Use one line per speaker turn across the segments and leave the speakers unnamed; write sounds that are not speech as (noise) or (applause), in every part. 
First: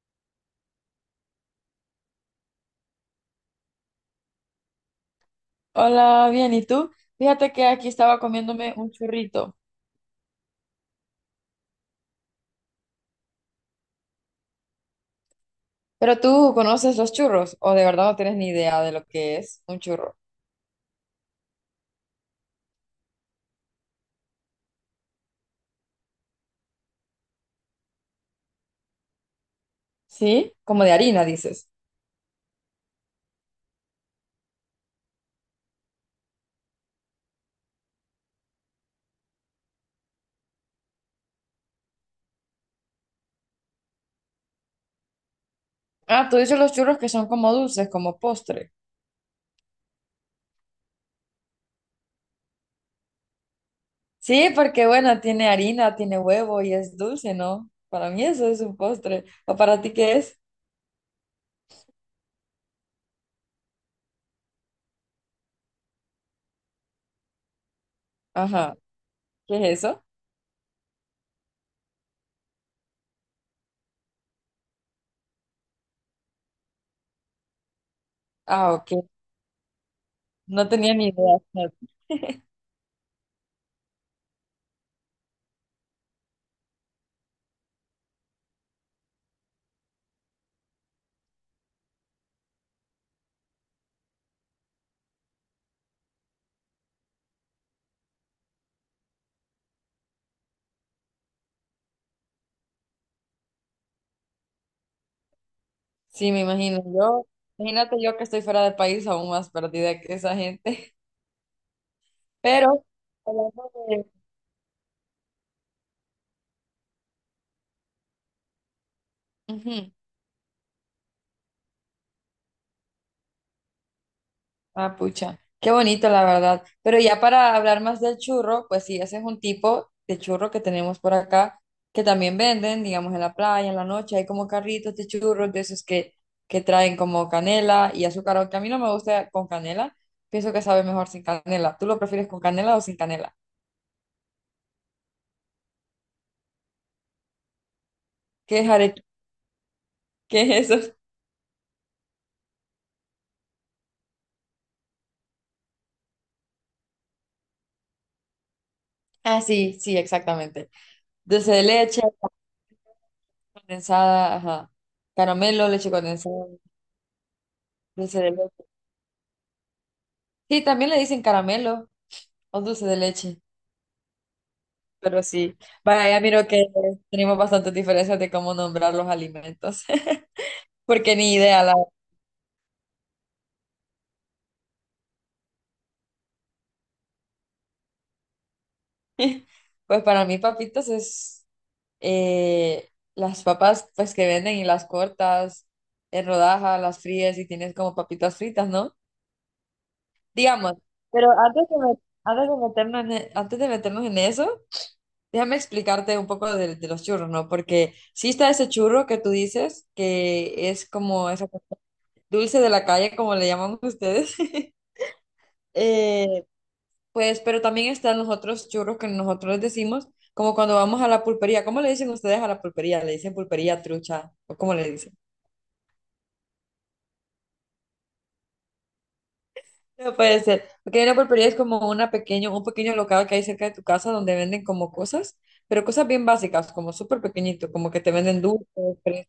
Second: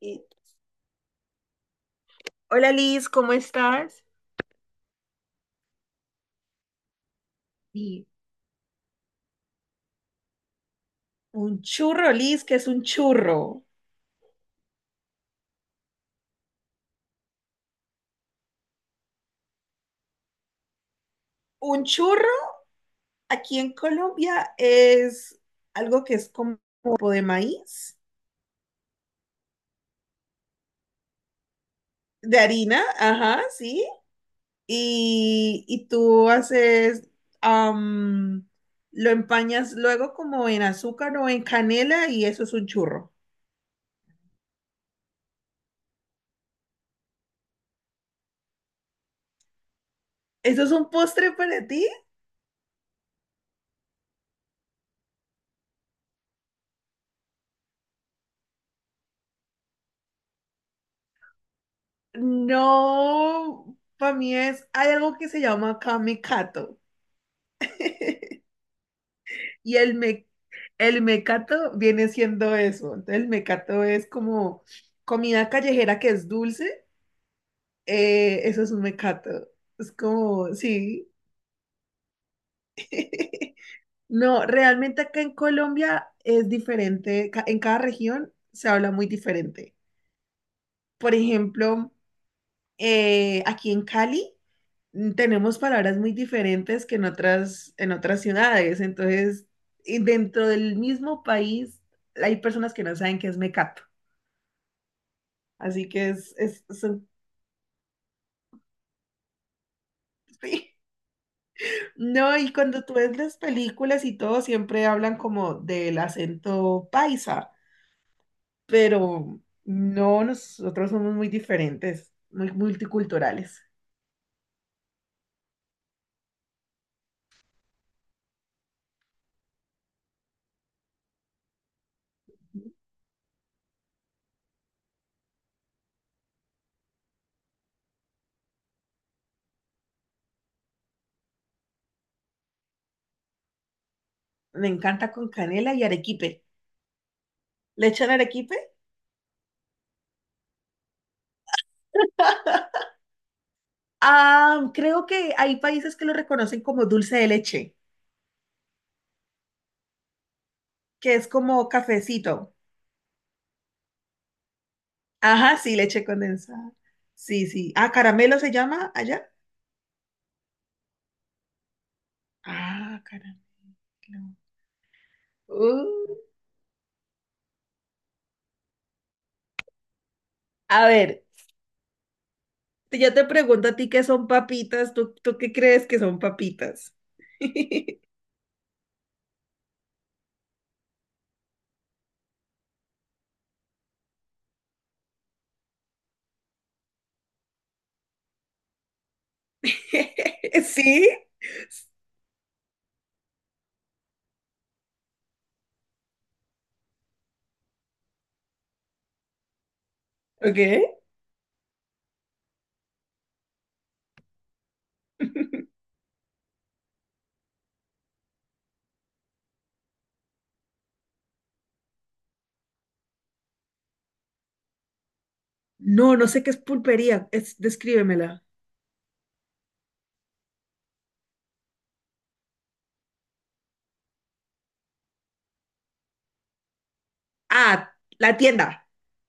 Y- Hola Liz, ¿cómo estás?
Hola, bien, ¿y tú? Fíjate que aquí
Sí,
estaba comiéndome un churrito.
un churro, Liz, ¿que es un churro?
¿Pero tú conoces los churros? ¿O de verdad no tienes ni idea de lo que es un churro?
Un churro aquí en Colombia es algo que es como tipo de maíz,
¿Sí? Como de harina, dices.
de harina, ajá, sí. Y tú haces, am, lo empañas luego como en azúcar o en canela y eso es un churro.
Ah, tú dices los churros que son como dulces, como postre.
¿Eso es un postre para ti?
Sí, porque bueno, tiene harina, tiene huevo y es dulce, ¿no? Para mí eso es un postre. ¿O para ti qué es?
No, para mí es, hay algo que se llama kamikato. (laughs)
Ajá, ¿qué
Y
es
el,
eso?
me, el mecato viene siendo eso. Entonces, el mecato es como comida callejera que es dulce. Eso es
Ah,
un
ok.
mecato. Es como,
No tenía ni
sí.
idea.
(laughs) No, realmente acá en Colombia es diferente. En cada región se habla muy diferente. Por ejemplo, aquí en Cali tenemos palabras muy diferentes que en en otras ciudades. Entonces, y dentro del mismo país hay personas que no saben qué es mecato. Así que
Sí, me imagino yo. Imagínate yo que estoy fuera del país aún más perdida que esa
(laughs) sí.
gente. (laughs)
No, y
Pero...
cuando tú ves las películas
hablando
y todo, siempre hablan como del acento paisa, pero
Ujú.
no, nosotros somos muy diferentes, muy multiculturales.
Ah, pucha, qué bonito la verdad. Pero ya para hablar más del churro, pues sí, ese es un tipo de churro que tenemos por acá, que también venden, digamos, en la playa, en la noche, hay como carritos de churros, que traen como canela y azúcar, aunque a mí no me gusta con canela, pienso que sabe mejor sin canela. ¿Tú lo prefieres con canela o sin canela?
Me encanta con canela y arequipe. ¿Le echan arequipe?
¿Qué es are... ¿Qué es eso?
Ah, creo que hay países que lo reconocen como dulce de leche,
Ah, sí, sí, exactamente.
que es
Dulce de
como
leche,
cafecito.
condensada, ajá.
Ajá,
Caramelo,
sí,
leche
leche
condensada,
condensada. Sí, sí. Ah,
dulce de
caramelo se
leche.
llama allá.
Sí, también le dicen caramelo. Un dulce de
Ah, caramelo.
leche, pero sí.
Uh,
Vaya, miro que tenemos bastantes diferencias de cómo nombrar los alimentos, (laughs)
A
porque
ver,
ni idea.
yo te pregunto a ti qué son papitas, ¿tú qué crees que son papitas? (laughs)
(laughs) Pues para mí papitas es las papas pues que venden y las cortas en rodajas, las fríes y tienes como papitas fritas, ¿no? Digamos,
¿Sí?
pero antes de meternos en eso, déjame explicarte un poco de los churros, ¿no? Porque sí está ese churro que tú dices
Ok.
que es como dulce de la calle, como le llaman ustedes. (laughs) Eh, pues, pero también están los otros churros que nosotros decimos, como cuando vamos a la pulpería. ¿Cómo le dicen ustedes a la pulpería? ¿Le dicen pulpería, trucha? ¿O cómo le dicen?
No, no sé qué es pulpería, es, descríbemela.
No puede ser. Porque una pulpería es como un pequeño local que hay cerca de tu casa donde venden como cosas, pero cosas bien básicas, como súper pequeñito, como
Ah,
que te
la
venden dulces.
tienda.
fres-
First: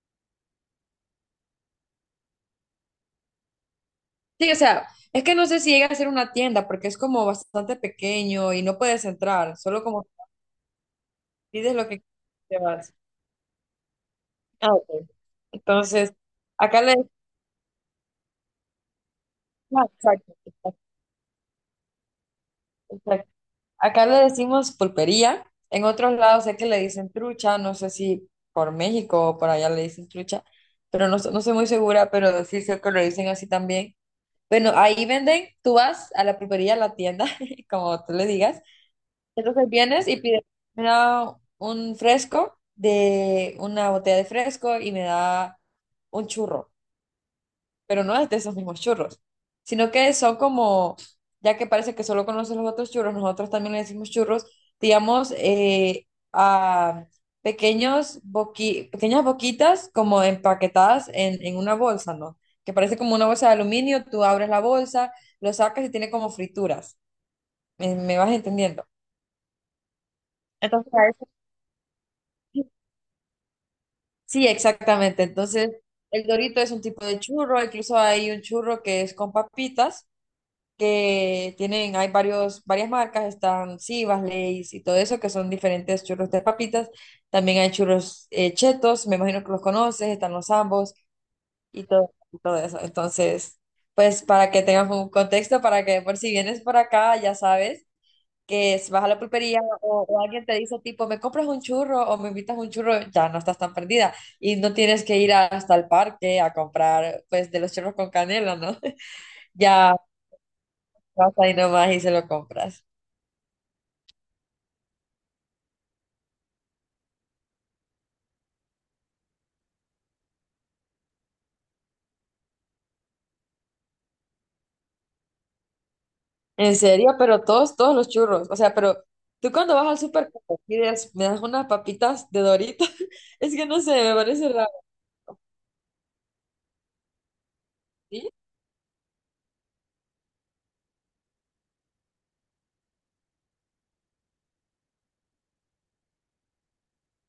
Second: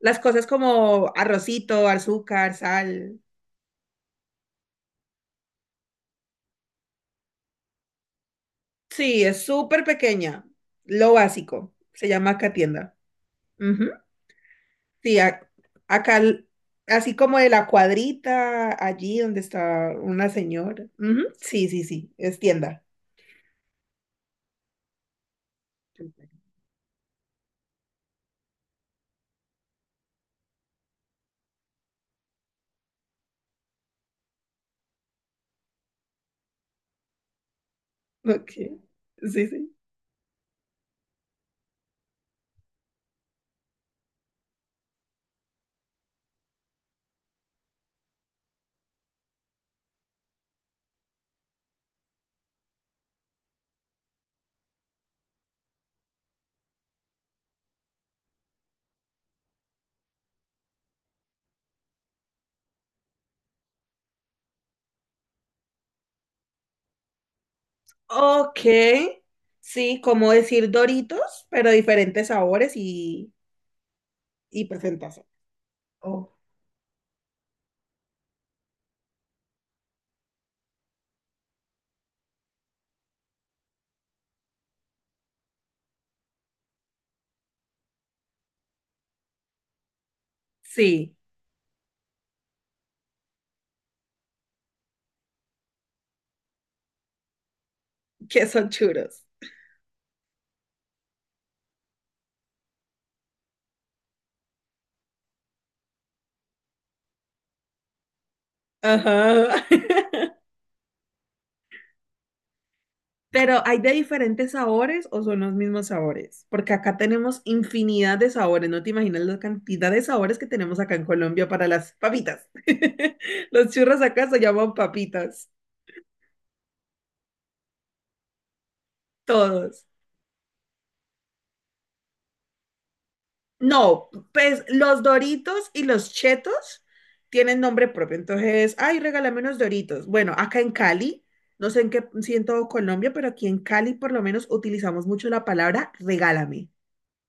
Las cosas como arrocito, azúcar, sal.
Sí, o sea, es que no sé si llega a ser una tienda porque es como bastante pequeño y no puedes
Sí, es
entrar, solo
súper
como
pequeña. Lo
pides
básico.
lo que
Se llama acá
te vas.
tienda. Ujú.
Ah, ok.
Sí,
Entonces,
acá,
acá le
así como de la cuadrita, allí donde
decimos,
está una
exacto, exacto,
señora. Ujú. Sí, sí, sí, es tienda.
exacto. Acá le decimos pulpería. En otros lados sé que le dicen trucha, no sé si por México o por allá le dicen trucha, pero no, no soy muy segura, pero sí sé que lo dicen así también. Bueno, ahí venden, tú vas a la pulpería, a la tienda, (laughs) como tú le
Ok,
digas.
sí,
Entonces
sí.
vienes y pides, me da un fresco de una botella de fresco y me da un churro. Pero no es de esos mismos churros, sino que son como, ya que parece que solo conoces los otros churros, nosotros también le decimos churros, digamos, a pequeñas boquitas como empaquetadas en una bolsa, ¿no? Que parece como una bolsa de aluminio, tú abres la bolsa, lo sacas y tiene como frituras. ¿Me vas
Ok,
entendiendo?
sí, como decir Doritos, pero diferentes sabores
Sí,
y
exactamente.
presentación.
Entonces, el
Oh,
dorito es un tipo de churro, incluso hay un churro que es con papitas que tienen, varias marcas, están Sivas, Lay's y todo eso, que son diferentes churros de papitas. También hay churros chetos, me imagino que los conoces, están los ambos
sí,
y todo eso. Entonces, pues para que tengas un contexto, para que por si vienes por acá, ya sabes
que son
vas a la
churros.
pulpería o alguien te dice tipo, me compras un churro o me invitas un churro, ya no estás tan perdida y no tienes que ir hasta el parque a comprar pues de los churros con canela, ¿no? (laughs)
Ajá.
Ya
(laughs)
vas ahí nomás y se lo compras.
Pero ¿hay de diferentes sabores o son los mismos sabores? Porque acá tenemos infinidad de sabores, no te imaginas la cantidad de sabores que tenemos acá en Colombia para las papitas. (laughs) Los churros acá se llaman papitas,
En serio, pero todos, todos los churros. O sea, pero tú cuando
todos.
vas al súper, ¿cómo pides? Me das unas papitas de Doritos. (laughs) Es que no sé,
No,
me parece
pues
raro.
los Doritos y los Chetos tienen nombre propio.
¿Sí?
Entonces, ay, regálame unos Doritos. Bueno, acá en Cali, no sé en qué, si en todo Colombia, pero aquí en Cali por lo menos utilizamos mucho la palabra regálame.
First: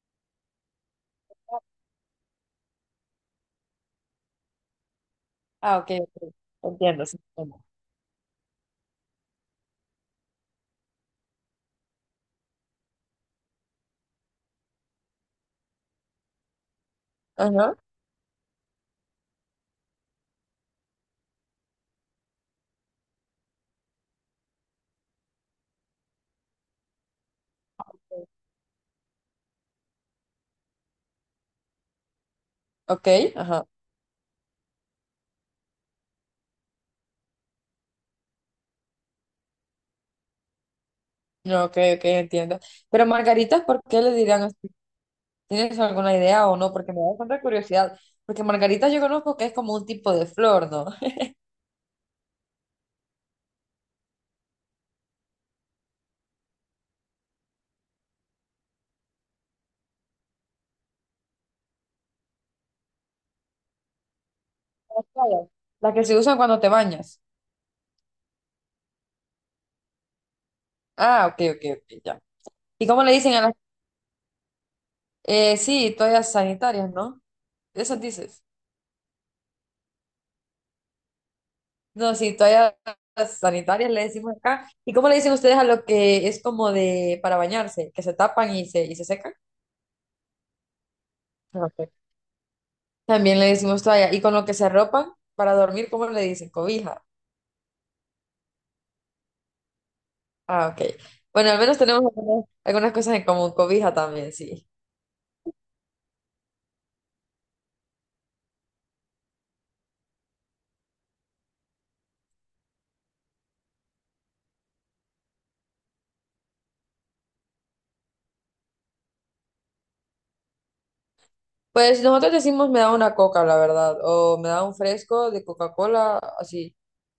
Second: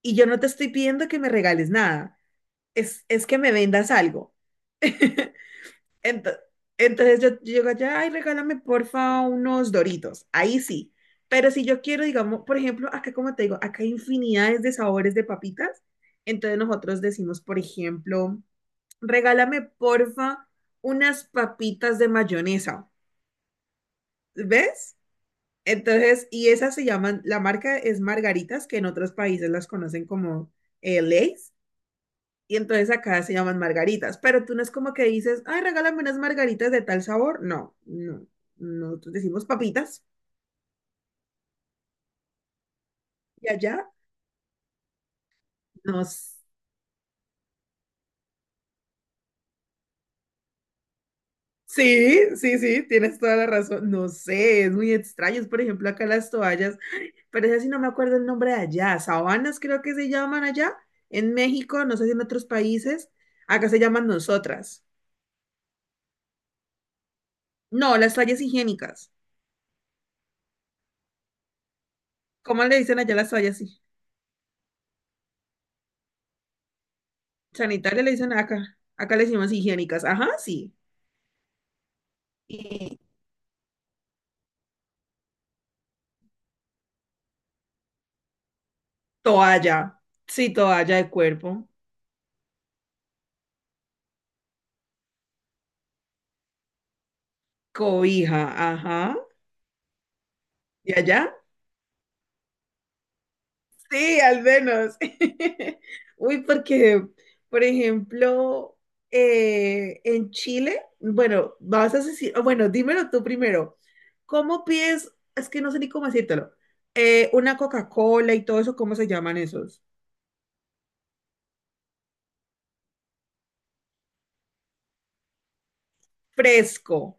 Y yo no te estoy pidiendo que me regales nada, es que me vendas algo. (laughs)
Ah, ok, ok,
Ento-
entiendo, sí,
Entonces yo
entiendo.
llego allá, ay, regálame porfa unos Doritos. Ahí sí. Pero si yo quiero, digamos, por ejemplo, acá como te digo, acá hay infinidades de sabores de papitas. Entonces nosotros decimos, por
Ajá,
ejemplo, regálame porfa unas papitas de mayonesa. ¿Ves? Entonces, y esas se llaman, la marca es Margaritas, que en otros países las conocen como Lay's. Y entonces
ok,
acá se llaman
ajá.
margaritas, pero tú no es como que dices, ay, regálame unas margaritas de tal sabor. No, no, nosotros decimos papitas
No, ok, ok, entiendo. Pero
y
margaritas, ¿por
allá
qué le dirán así? ¿Tienes alguna
nos...
idea o no? Porque me da bastante curiosidad. Porque margaritas yo conozco que es como un tipo de flor, ¿no? (laughs)
Sí, sí, sí, tienes toda la razón. No sé, es muy extraño. Es, por ejemplo, acá las toallas, ay, pero es así, no me acuerdo el nombre de allá. Sabanas creo que se llaman allá, en México, no sé si en otros países. Acá se llaman nosotras.
Claro, las que se usan cuando te bañas.
No, las toallas higiénicas.
Ah, ok, ok, ok, ya.
¿Cómo le
¿Y
dicen
cómo le
allá las
dicen a las...
toallas? Sí.
Sí, toallas sanitarias, ¿no? Esas
Sanitarias le dicen
dices.
acá. Acá le decimos higiénicas. Ajá, sí.
No, sí, toallas sanitarias le decimos acá. ¿Y cómo le dicen ustedes a lo que es como de para bañarse, que se tapan y y se secan?
Toalla. Sí, toalla de
Ah,
cuerpo.
ok. También le decimos toalla. ¿Y con lo que se arropan para dormir, cómo le dicen? Cobija.
Cobija, ajá.
Ah, ok.
¿Y allá?
Bueno, al menos tenemos algunas cosas en común. Cobija
Sí,
también,
al
sí.
menos. (laughs) Uy, porque, por ejemplo, en Chile, bueno, vas a decir, o bueno, dímelo tú primero. ¿Cómo pides? Es que no sé ni cómo decírtelo. Una Coca-Cola y todo eso, ¿cómo se llaman esos?
Pues nosotros decimos me da una coca, la verdad, o me da un fresco de Coca-Cola, así.
Fresco.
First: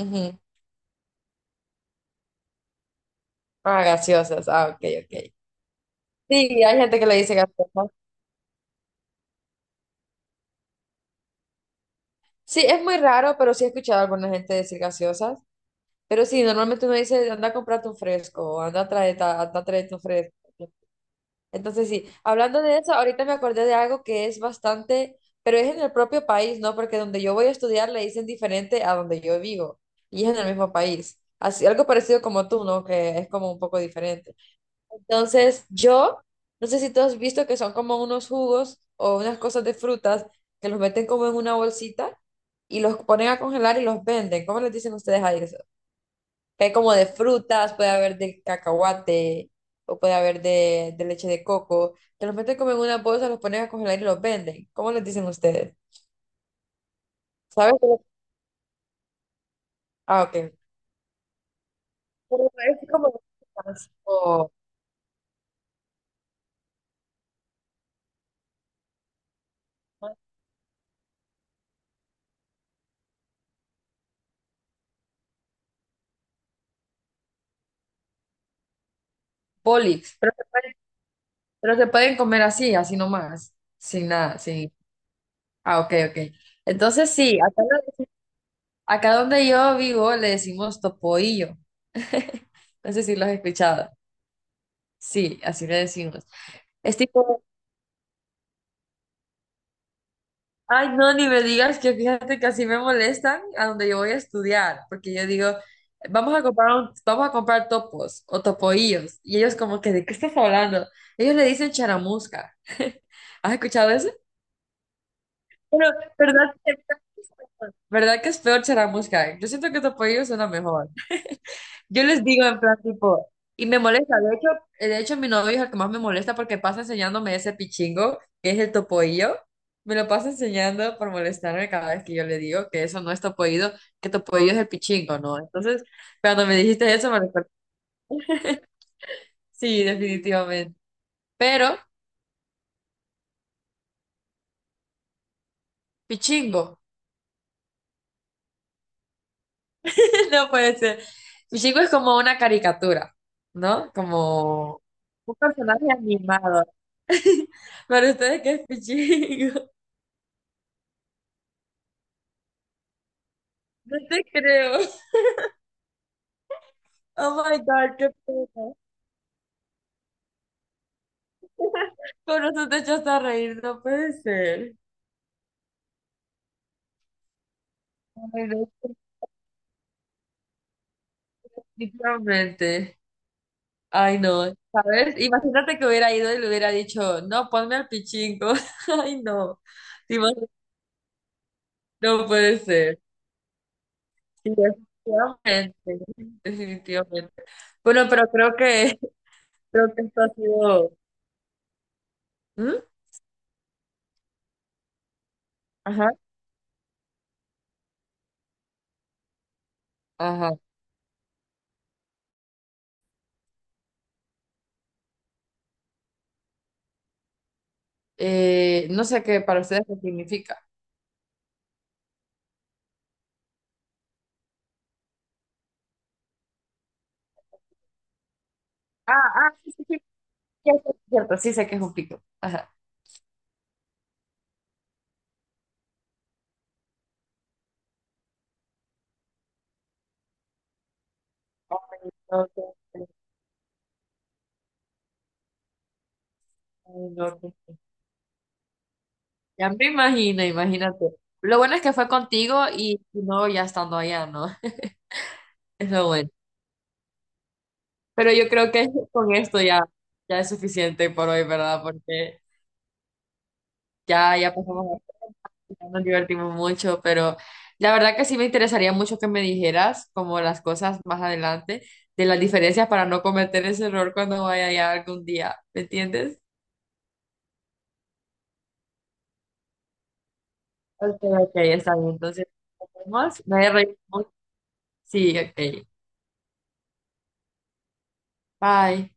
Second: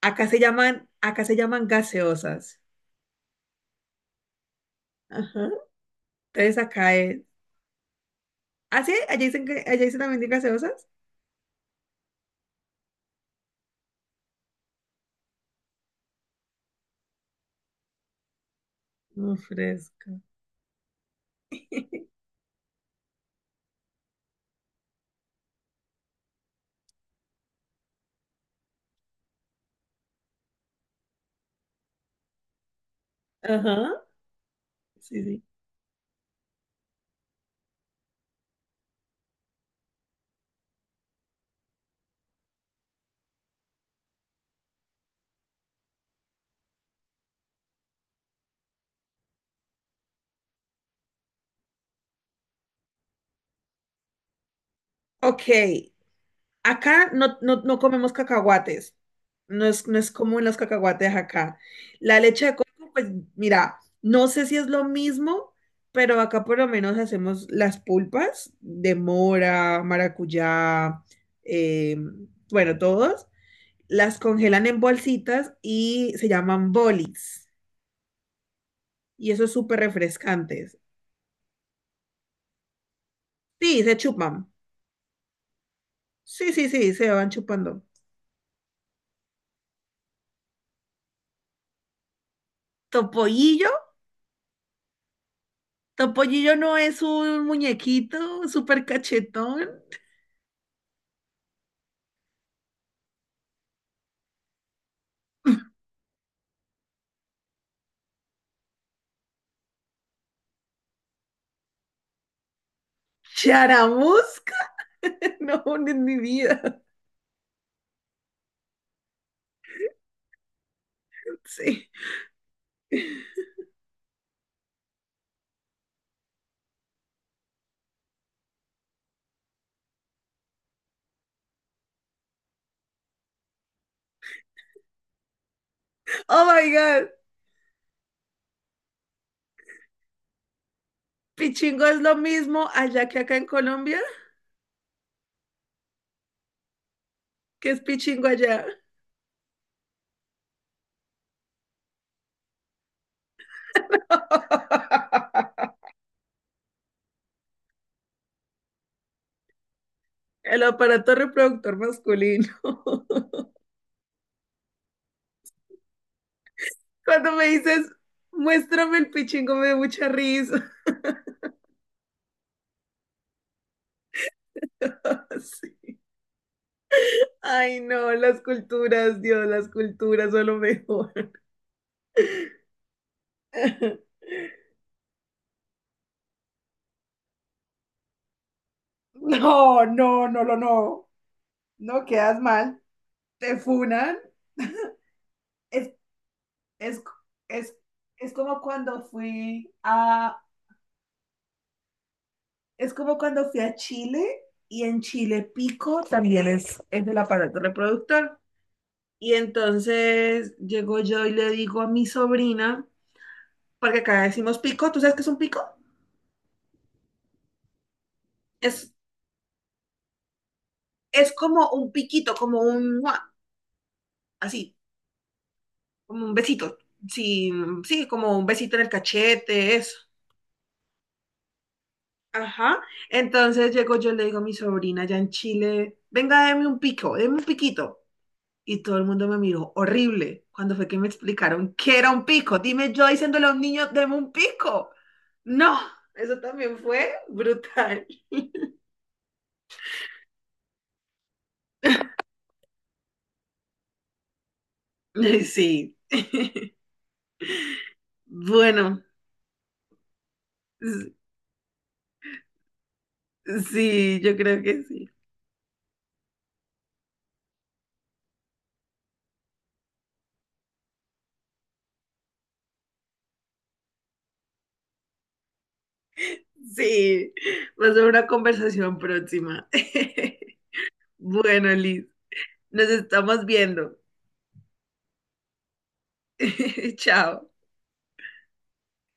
Acá se llaman gaseosas.
Ah, gaseosas. Ah, ok, ok.
Ajá. Entonces
Sí, hay
acá
gente que le
es.
dice gaseosa.
¿Ah, sí? Allá dicen también de gaseosas?
Sí, es muy raro, pero sí he escuchado a alguna gente decir gaseosas. Pero sí, normalmente uno dice, anda a comprarte un fresco, o
No
anda a traerte un
fresca.
fresco. Entonces sí, hablando de eso, ahorita me acordé de algo que es bastante, pero es en el propio país, ¿no? Porque donde yo voy a estudiar le dicen diferente a donde yo vivo, y es en el mismo país. Así, algo parecido como tú, ¿no? Que es como un poco
Ajá,
diferente.
sí, sí.
Entonces, no sé si tú has visto que son como unos jugos o unas cosas de frutas que los meten como en una bolsita y los ponen a congelar y los venden. ¿Cómo les dicen ustedes a eso? Que hay como de frutas, puede haber de cacahuate o puede haber de leche de coco, que los meten como en una bolsa, los ponen a congelar y los venden. ¿Cómo les dicen
Ok,
ustedes?
acá no, no, no
¿Sabes?
comemos cacahuates. No es, no es
Ah,
común
ok.
los cacahuates acá. La leche
Pero
de
es
coco, pues
como
mira, no sé
o
si es lo mismo, pero acá por lo menos hacemos las pulpas de mora, maracuyá, eh, bueno, todos. Las congelan en bolsitas y se llaman bolis. Y eso es súper
bolix, pero
refrescantes.
pero se pueden comer así, así nomás,
Sí, se
sin nada,
chupan.
sin... Ah, ok, ok.
Sí, sí, sí,
Entonces
se van
sí, acá,
chupando.
lo- acá donde yo vivo le decimos topoillo. (laughs) No sé si lo has
Topollillo.
escuchado. Sí, así le decimos.
Topollillo no
Es
es
tipo,
un muñequito súper cachetón.
ay, no, ni me digas que fíjate que así me molestan a donde yo voy a estudiar, porque yo digo, vamos a comprar topos o topoillos. Y ellos como que, ¿de qué estás hablando? Ellos le dicen charamusca. (laughs) ¿Has escuchado eso?
Charamusca. (laughs) No, no,
Pero,
en mi
¿verdad que,
vida.
verdad que es peor charamusca? Yo siento que topoillo suena mejor.
Sí.
Yo les digo en plan tipo, y me molesta, de hecho mi novio es el que más me molesta porque pasa enseñándome ese pichingo, que es el topoillo, me lo pasa enseñando por molestarme cada vez que yo le digo que eso no es topoillo, que topoillo es el pichingo, ¿no? Entonces,
Oh
cuando me
my
dijiste
God.
eso, me recordé. (laughs) Sí, definitivamente. Pero,
Pichingo es lo mismo allá que acá en Colombia.
pichingo,
¿Qué es pichingo allá?
(laughs) no puede ser. Pichingo es como una caricatura, ¿no? Como un
(laughs)
personaje animado. Para ustedes, ¿qué es pichingo? (laughs)
El aparato reproductor masculino. (laughs)
No te creo.
Cuando
Oh
me
my
dices,
God, qué pena.
muéstrame el pichingo, me da mucha risa.
Pero eso te echaste a reír, no puede ser.
(laughs) Sí. Ay, no, las
Ay, no,
culturas, Dios, las culturas son lo mejor.
definitivamente. Ay,
(laughs)
no. ¿Sabes? Imagínate que hubiera ido y le hubiera dicho, no, ponme al pichingo. (laughs) Ay, no.
No, no,
Te
no,
imag-
no, no. No
No
quedas
puede
mal,
ser.
te funan.
Sí, definitivamente.
Es, es,
Definitivamente.
es,
Bueno, pero
es como cuando
(laughs)
fui
creo que esto ha sido. ¿Mm?
es como cuando fui a Chile y en Chile Pico
Ajá.
también es del aparato reproductor. Y entonces
Ajá.
llego yo y le digo a mi sobrina, porque acá decimos pico, ¿tú sabes qué es un pico? Es,
No sé qué para ustedes qué significa.
es como un piquito, como un, ¡mua! Así, como un besito. Sí, sí, como un besito en el
Ah, ah, sí,
cachete,
sí,
eso.
sí, ya cierto, sí sé que es un pico. Ajá.
Ajá. Entonces llego yo, le digo a mi sobrina allá en Chile, venga, deme un pico, deme un piquito. Y todo el mundo me miró horrible cuando fue que me explicaron qué era un
Ok.
pico. Dime yo diciéndole a un niño, deme un pico. No, eso también
Ay,
fue
no, no.
brutal.
Ya me imagino, imagínate. Lo bueno es que fue contigo y no ya estando allá, ¿no? (laughs)
(laughs)
Es
Sí,
lo bueno. Pero yo creo que
bueno,
con esto ya, ya, es suficiente
s-
por hoy, ¿verdad? Porque
sí, yo
ya
creo que
pasamos,
sí.
ya nos divertimos mucho, pero la verdad que sí me interesaría mucho que me dijeras como las cosas más adelante, de las diferencias para no cometer ese error cuando vaya allá algún día, ¿me entiendes?
Sí, va a ser una conversación próxima. (laughs)
Ok, ok,
Bueno,
está
Liz,
bien. Entonces,
nos
nos vemos.
estamos
Me he reído
viendo.
mucho. Sí, ok.
(laughs) Chao.
Bye.